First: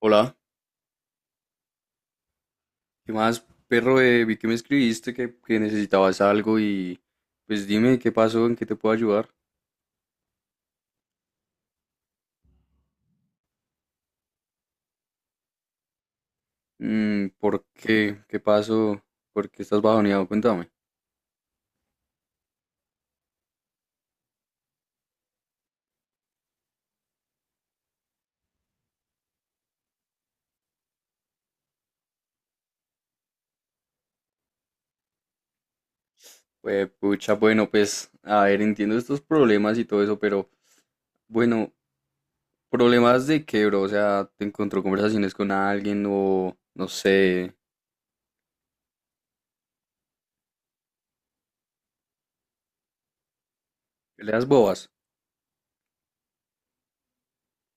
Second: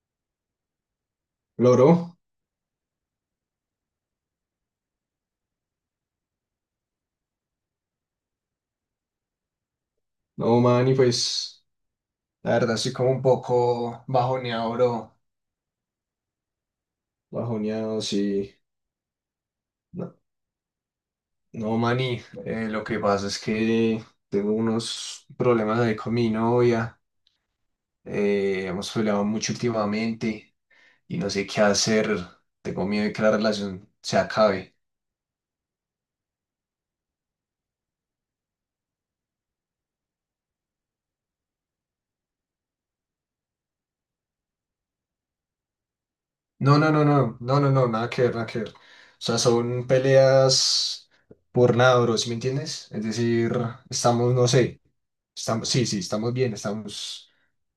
Hola, Loro, ¿qué más, perro? Vi que me escribiste que necesitabas algo y pues dime qué pasó, en qué te puedo ayudar. no, man, y pues la verdad estoy como un poco bajoneado, bro. Mm, ¿por Bajoneado, qué? ¿Qué sí. pasó? ¿Por qué estás No, bajoneado? Cuéntame. no man, y lo que pasa es que tengo unos problemas ahí con mi novia. Hemos peleado mucho últimamente y no sé qué hacer. Tengo miedo de que la relación se acabe. Pues, pucha, bueno, pues, a ver, entiendo estos problemas y todo eso, pero bueno, ¿problemas de qué, bro? O sea, ¿te encontró conversaciones con alguien o No, no no, no, no, sé, no, no, no, nada que ver, nada que ver. O sea, son peleas por nada, bro, ¿sí me entiendes? Es decir, estamos, peleas no sé, bobas? estamos, sí, sí, estamos bien, estamos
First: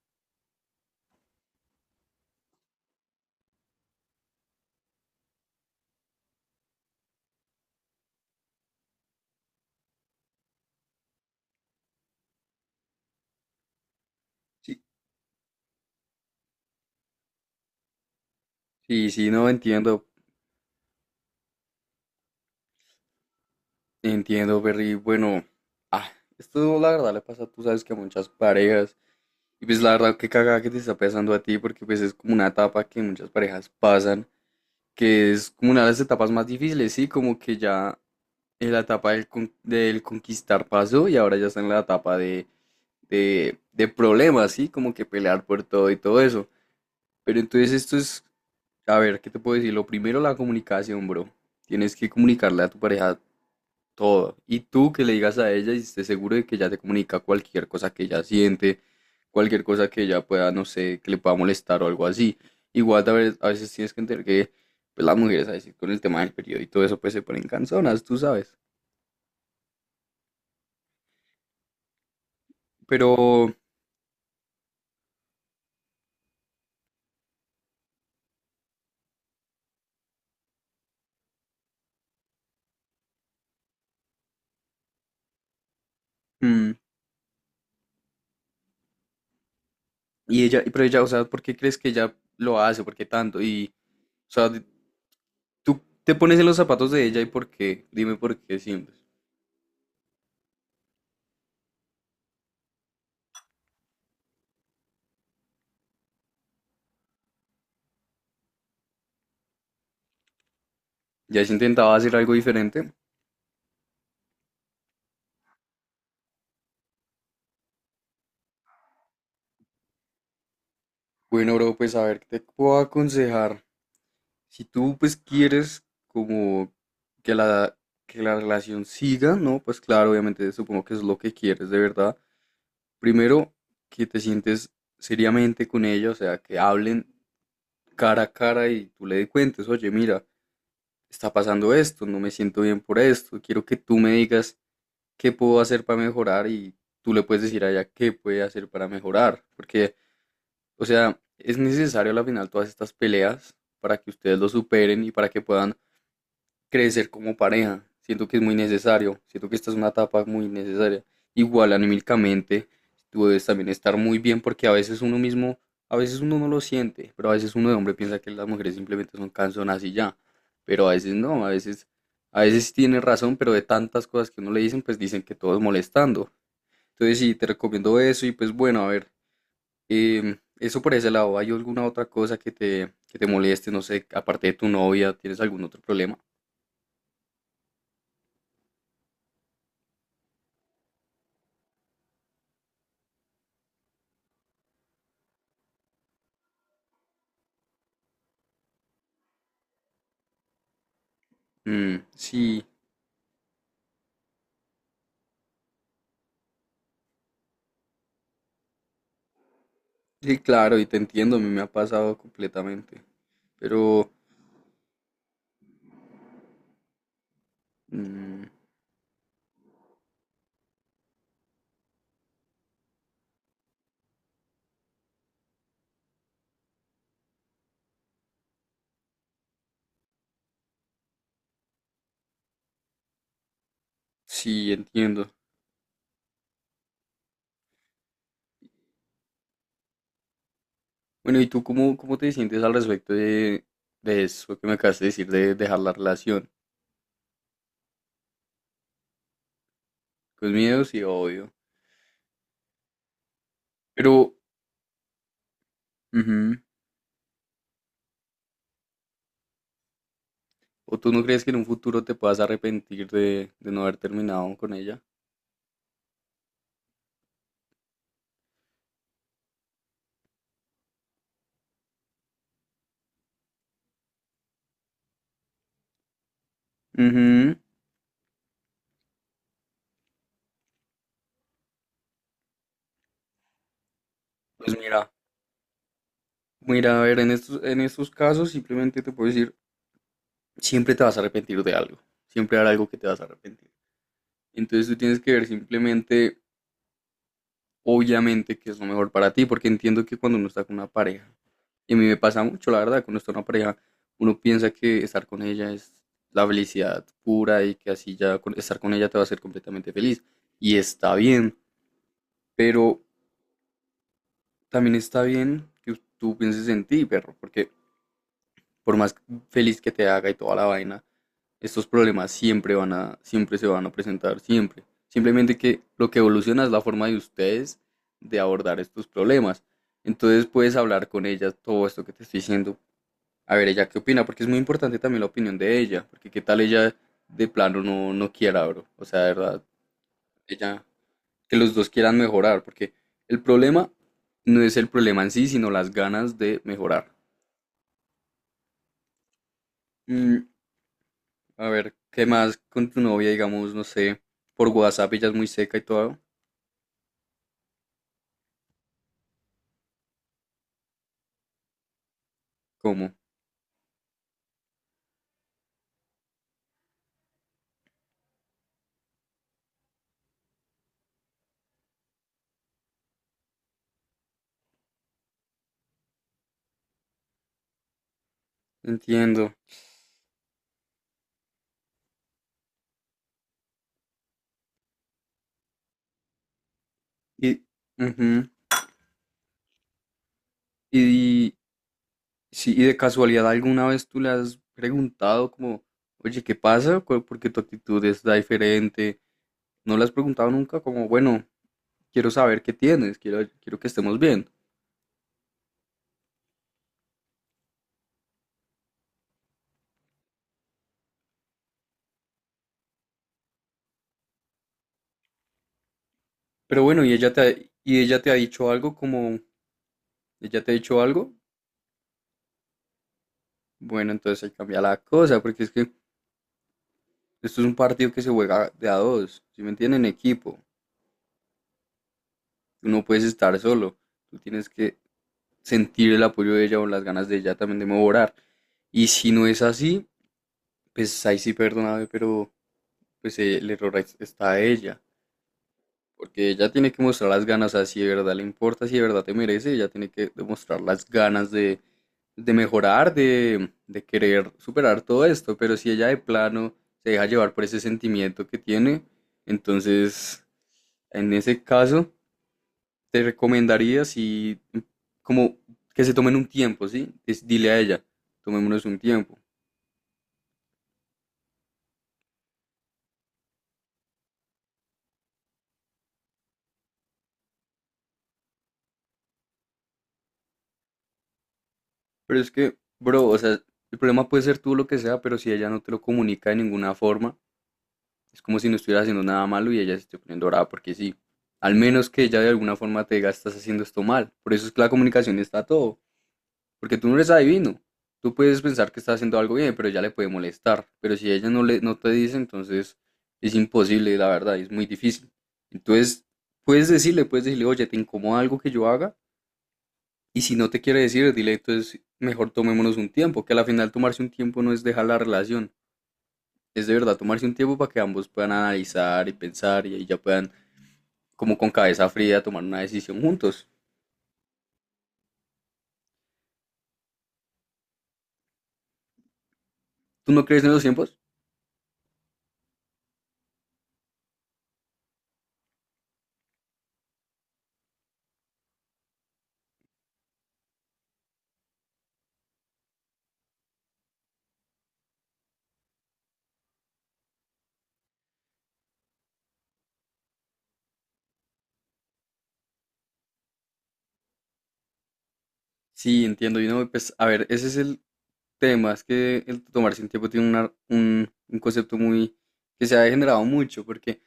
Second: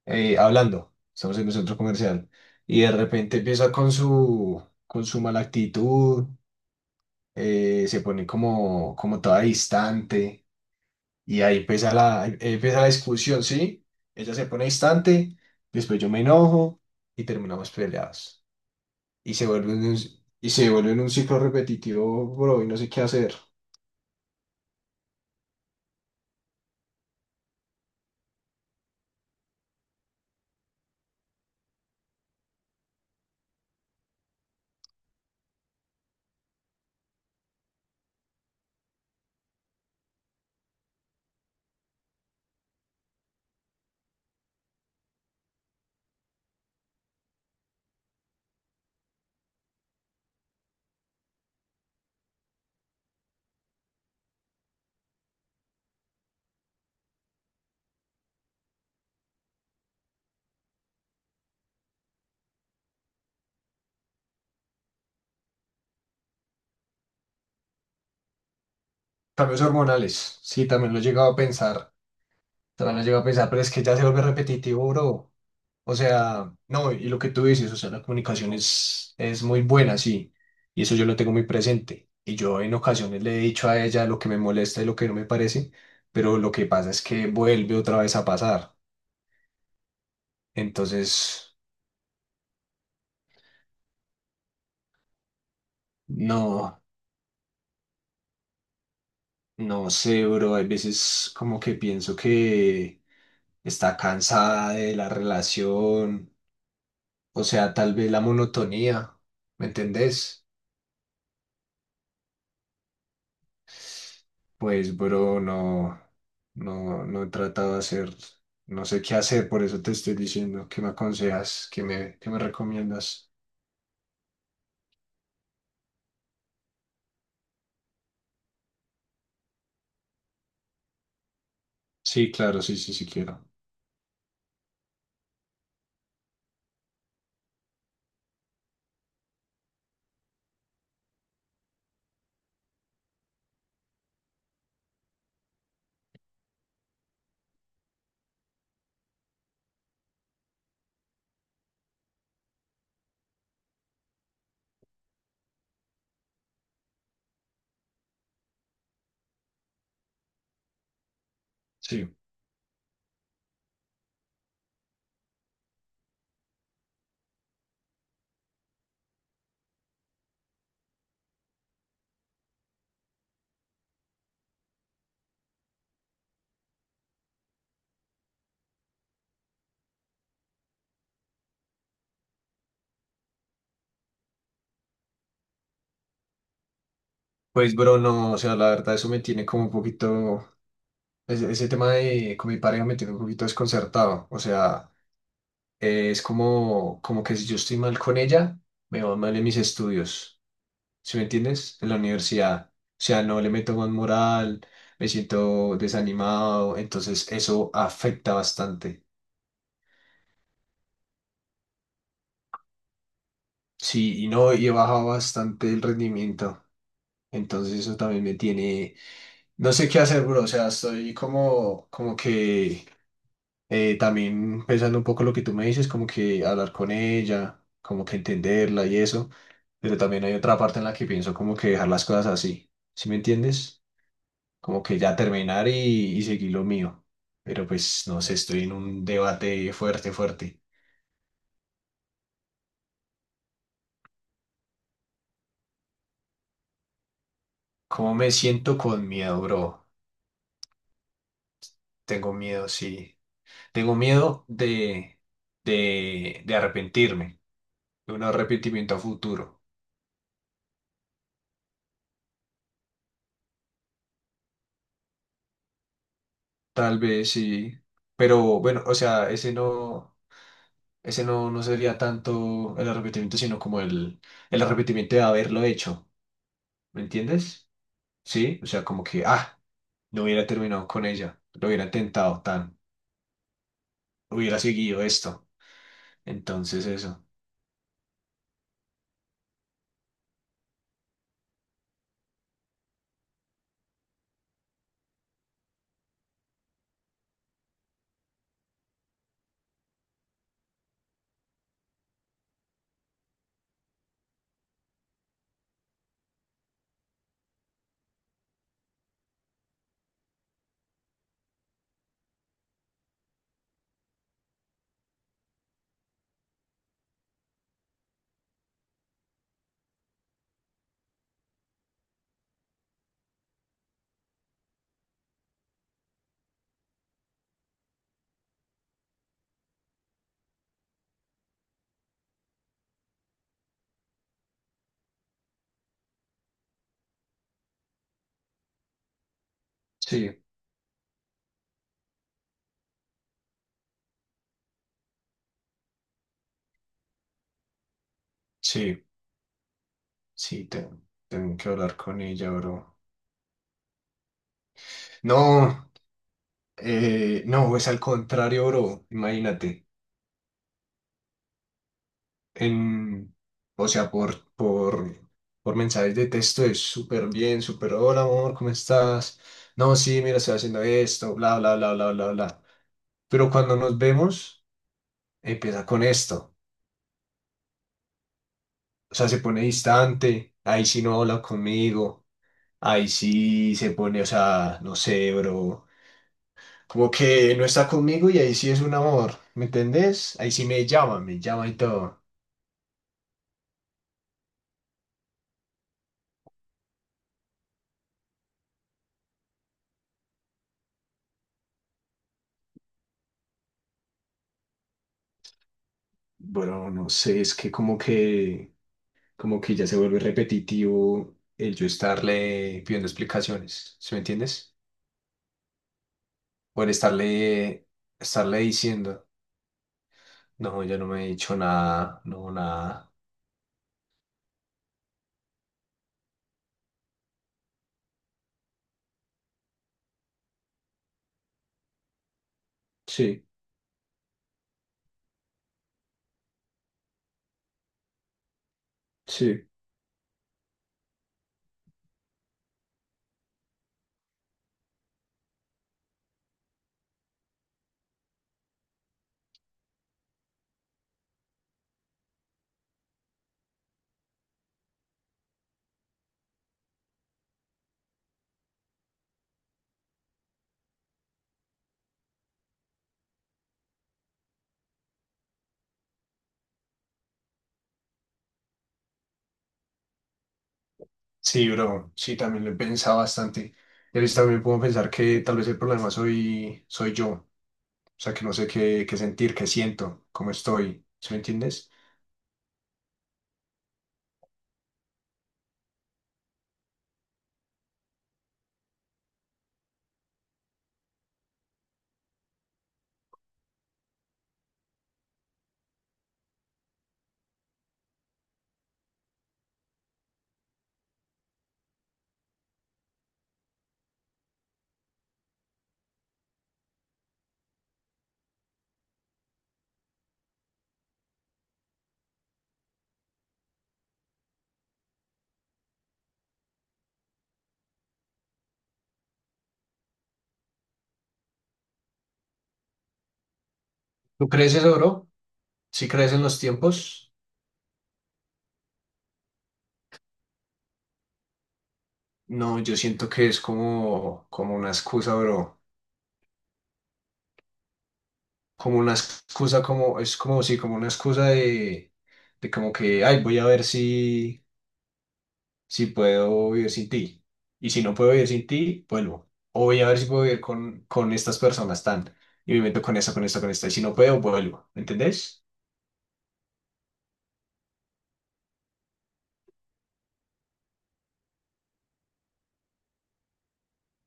hablando, estamos en un centro comercial y de repente empieza con su mala actitud, se pone como, como toda distante y ahí empieza ahí empieza la discusión, ¿sí? Ella se pone Sí, distante, después yo me enojo y terminamos peleados sí, sí, y se no vuelve un, entiendo, y se vuelve en un ciclo repetitivo, bro, y no sé qué hacer. entiendo, perri. Bueno, ah, esto la verdad le pasa, tú sabes que a muchas parejas. Y pues la verdad, qué cagada que te está pasando a ti, porque pues es como una etapa que muchas parejas pasan, que es como una de las etapas más difíciles, ¿sí? Como que ya en la etapa del, del conquistar pasó y ahora ya está en la etapa de problemas, ¿sí? Como que pelear por todo y todo eso. Pero entonces esto es, a ver, ¿qué te puedo decir? Lo primero, la comunicación, bro. Tienes que comunicarle a tu pareja todo. Y tú que le digas a ella y estés seguro de que ella te comunica cualquier cosa que ella siente, cualquier cosa que ella pueda, no sé, que le pueda molestar o algo así. Igual a veces tienes que entender que pues, las mujeres, a decir, con el tema del periodo y todo eso, pues se ponen canzonas, tú sabes. Cambios hormonales, sí, también lo he llegado a pensar, también lo he llegado a pensar, Pero, pero es que ya se vuelve repetitivo, bro. O sea, no, y lo que tú dices, o sea, la comunicación es muy buena, sí, y eso yo lo tengo muy presente. Y yo en ocasiones le he dicho a ella lo que me molesta y lo que no me parece, pero lo que mm, pasa es que vuelve otra vez a pasar. y ella, pero ella, o sea, ¿por qué Entonces, crees que ella lo hace? ¿Por qué tanto? Y, o sea, tú te pones en los no, zapatos de ella y por qué, dime por qué siempre. no sé, bro, hay veces como que pienso que está cansada de la relación, o sea, tal vez la monotonía, ¿me entendés? ¿Ya has intentado hacer algo diferente? Pues, bro, no, no he tratado de hacer, no sé qué hacer, por eso te estoy diciendo, ¿qué me Bueno, aconsejas? bro, pues a ver, ¿qué ¿qué te me puedo recomiendas? aconsejar? Si tú pues quieres como que la, que la relación siga, ¿no? Pues claro, obviamente supongo que es lo que quieres de verdad. Sí, claro, sí, sí, sí quiero. Primero, que te sientes seriamente con ella, o sea, que hablen cara a cara y tú le cuentes, oye, mira, está pasando esto, no me siento bien por esto, quiero que tú me digas qué puedo hacer para mejorar y tú le puedes decir a ella qué puede hacer para mejorar, porque, o sea, es necesario al final todas estas peleas para que ustedes lo superen y para que puedan crecer como pareja. Siento que es muy necesario. Siento que esta es una etapa muy necesaria. Igual Sí. anímicamente, tú debes también estar muy bien porque a veces uno no lo siente, pero a veces uno de hombre piensa que las mujeres simplemente son canzonas y ya. Pero a veces no, a veces sí tiene razón, pero de tantas cosas que uno le dicen, pues dicen que todo es molestando. Entonces sí, te recomiendo eso y pues bueno, a ver, eso por ese lado. ¿Hay alguna otra cosa que te moleste? No sé, aparte de tu novia, ¿tienes algún otro problema? Pues, bro, no, o sea, la verdad, eso me tiene como un poquito, ese tema de, con mi pareja me tiene un poquito desconcertado, o sea, es como, como que si yo estoy mal con ella, me va mal en mis estudios, ¿sí me entiendes? En la Mm, sí. universidad. O sea, no le meto más moral, me siento desanimado, entonces eso afecta bastante. Sí, claro, y te entiendo, a mí me ha pasado completamente. Pero Sí, y no, y he bajado bastante el rendimiento. Entonces eso también me mm, tiene, no sé qué hacer, bro. O sea, estoy como, como que también pensando un poco lo que tú me dices, como que hablar con ella, como que entenderla y eso, pero también hay otra parte en la que pienso como que dejar las cosas así, ¿sí me entiendes? sí, Como que ya entiendo. terminar y seguir lo mío, pero pues no sé, estoy en un debate fuerte, fuerte. Bueno, ¿y tú cómo te sientes al respecto de eso que me acabas de decir, de dejar la relación? ¿Cómo me siento? Con miedo, bro. Con miedo, sí, obvio. Tengo miedo, sí. Tengo Pero, miedo de ujú, arrepentirme, de un arrepentimiento a futuro. ¿o tú no crees que en un futuro te puedas arrepentir de no haber terminado con ella? Tal vez sí, pero bueno, o sea, ese no, no sería tanto el arrepentimiento, sino como el arrepentimiento de haberlo hecho, ¿me Ujú, entiendes? ¿Sí? O sea, como que, ah, no hubiera terminado con ella, lo hubiera intentado tan, hubiera pues seguido mira, esto. Entonces mira, a ver, eso, en en estos casos simplemente te puedo decir, siempre te vas a arrepentir de algo, siempre hará algo que te vas a arrepentir. Entonces tú tienes que ver simplemente obviamente que es lo mejor para ti, porque entiendo que cuando uno está con una pareja, y a mí me pasa mucho, la verdad, cuando está con una pareja, uno piensa que estar con ella es la felicidad pura y que así ya estar con ella te va a hacer completamente feliz. Y está bien, pero también está bien que tú pienses en ti, perro, porque por más feliz que te haga y toda la vaina, estos problemas siempre se van a presentar, siempre. Simplemente que lo que evoluciona es la forma de ustedes de abordar estos problemas. Entonces puedes hablar con ella todo esto que te estoy diciendo, a ver ella qué opina, porque es muy importante también la opinión de ella, porque qué tal ella de plano no quiera, bro. O sea, de verdad, sí, ella, que los dos quieran mejorar, porque el problema no es el problema en sí, sino las ganas de mejorar. sí, Mm, sí, tengo a que ver, hablar con ¿qué ella, más con bro. tu novia, digamos, no sé, por WhatsApp ella es muy seca y No, todo? No, es al contrario, bro, imagínate, ¿Cómo? en, o sea, por mensajes de texto es súper bien, súper, hola, amor, ¿cómo estás? No, sí, mira, estoy haciendo esto, bla, bla, bla, bla, bla, bla. Pero cuando nos vemos, empieza con esto. O sea, se Entiendo. pone distante, ahí sí no habla conmigo, ahí sí se pone, o sea, no sé, bro, como que Y, no está conmigo y ujú, ahí sí es un amor, ¿me entendés? Ahí sí me y, llama y todo. sí, y de casualidad alguna vez tú le has preguntado como, oye, ¿qué pasa? ¿Cu- Porque tu actitud está diferente. No le has preguntado nunca como, bueno, quiero saber qué tienes, quiero que estemos bien. Bueno, no sé, es que como que ya se vuelve repetitivo el yo estarle pidiendo explicaciones, ¿sí me entiendes? Pero O el bueno, estarle, y ella te ha estarle dicho algo diciendo, como, ella te ha no, ya dicho no me he algo, dicho nada, no, nada. bueno, entonces ahí cambia la cosa, porque es que esto es un partido que se juega de a dos, ¿sí me entienden? En equipo. Tú no puedes Sí, estar solo. Tú tienes que sentir el apoyo de ella o las ganas de ella también de mejorar. Y si no es sí. así, pues ahí sí perdóname, pero pues el está a ella. Porque ella tiene que mostrar las ganas, o sea, si de verdad le importa, si de verdad te merece, ella tiene que demostrar las ganas de mejorar, de querer superar todo esto. Pero si ella de plano se deja llevar por ese sentimiento que tiene, entonces en ese caso te recomendaría si, como que se tomen un tiempo, ¿sí? Dile a ella, tomémonos un tiempo. Sí, bro, sí, también lo he pensado bastante. Y a veces también puedo pensar que tal vez el problema soy yo. O sea, que no sé qué, qué sentir, qué siento, cómo estoy. ¿Sí me entiendes? Pero es que, bro, o sea, el problema puede ser tú lo que sea, pero si ella no te lo comunica de ninguna forma, es como si no estuvieras haciendo nada malo y ella se esté poniendo brava porque sí. Al menos que ella de alguna forma te diga, estás haciendo esto mal. Por eso es que la comunicación está a todo. Porque tú no eres adivino. Tú puedes pensar que está haciendo algo bien, pero ya le puede molestar. Pero si ella no, no te dice, entonces es imposible, la verdad, es muy difícil. Entonces, puedes decirle, oye, ¿te incomoda algo que yo haga? Y si no te quiere decir, dile, entonces mejor tomémonos un tiempo, que al final tomarse un tiempo no es dejar la relación, es de verdad tomarse un tiempo para que ambos puedan analizar y pensar y ahí ya puedan, como con cabeza fría, tomar una decisión juntos. ¿Tú crees eso, bro? ¿Sí crees en los tiempos? ¿Tú no crees en los tiempos? No, yo siento que es como, como una excusa, bro. Como una excusa, como, es como, sí, como una excusa de como que, ay, voy a ver si. Si puedo vivir sin ti. Y si no puedo vivir sin ti, vuelvo. O voy a ver si puedo vivir con estas personas tan. Y me meto con esta, con esta, con esta. Y si no puedo, vuelvo. ¿Me entendés? Sí, entiendo. Y no, pues, a ver, ese es el temas que el tomarse un tiempo tiene un concepto muy que se ha degenerado mucho, porque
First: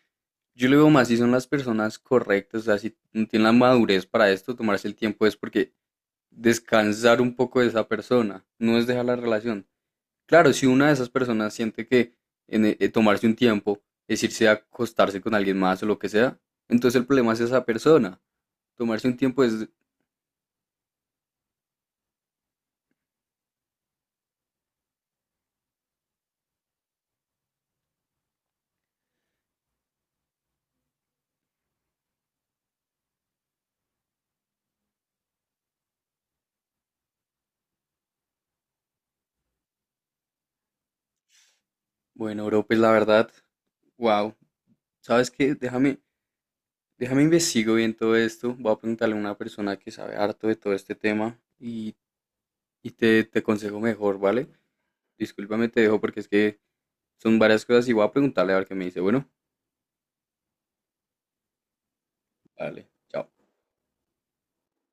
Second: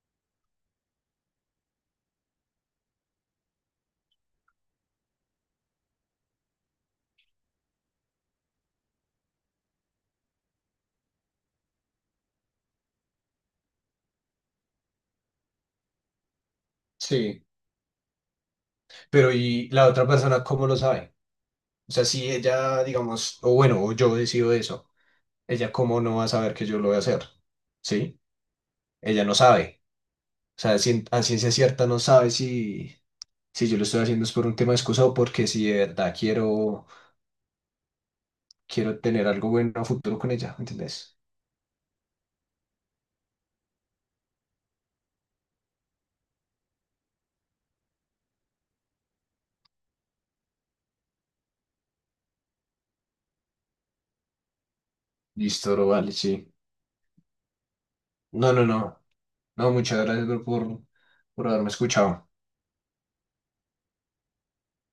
yo lo veo más si son las personas correctas, o sea, si no tienen la madurez para esto, tomarse el tiempo es porque descansar un poco de esa persona, no es dejar la relación. Claro, si una de esas personas siente que en, tomarse un tiempo es irse a acostarse con alguien más o lo que sea, entonces el problema es Sí. esa persona. Tomarse un Pero tiempo es, ¿y la otra persona cómo lo sabe? O sea, si ella, digamos, o bueno, o yo decido eso, ella cómo no va a saber que yo lo voy a hacer. ¿Sí? Ella no sabe. O sea, a ciencia cierta no sabe si, si yo lo estoy haciendo es por un tema de excusa o porque si de verdad quiero, quiero tener algo bueno a futuro con ella. ¿Me ¿Entendés? bueno, bro, pues la verdad, wow, ¿sabes qué? Déjame investigo bien todo esto. Voy a preguntarle a una persona que sabe harto de todo este tema y, te aconsejo mejor, ¿vale? Discúlpame, Listo, te bro, dejo vale, porque es sí. que son varias cosas y voy a preguntarle No, a no, ver qué me no. dice. Bueno, No, muchas gracias, bro, por haberme escuchado. vale, chao.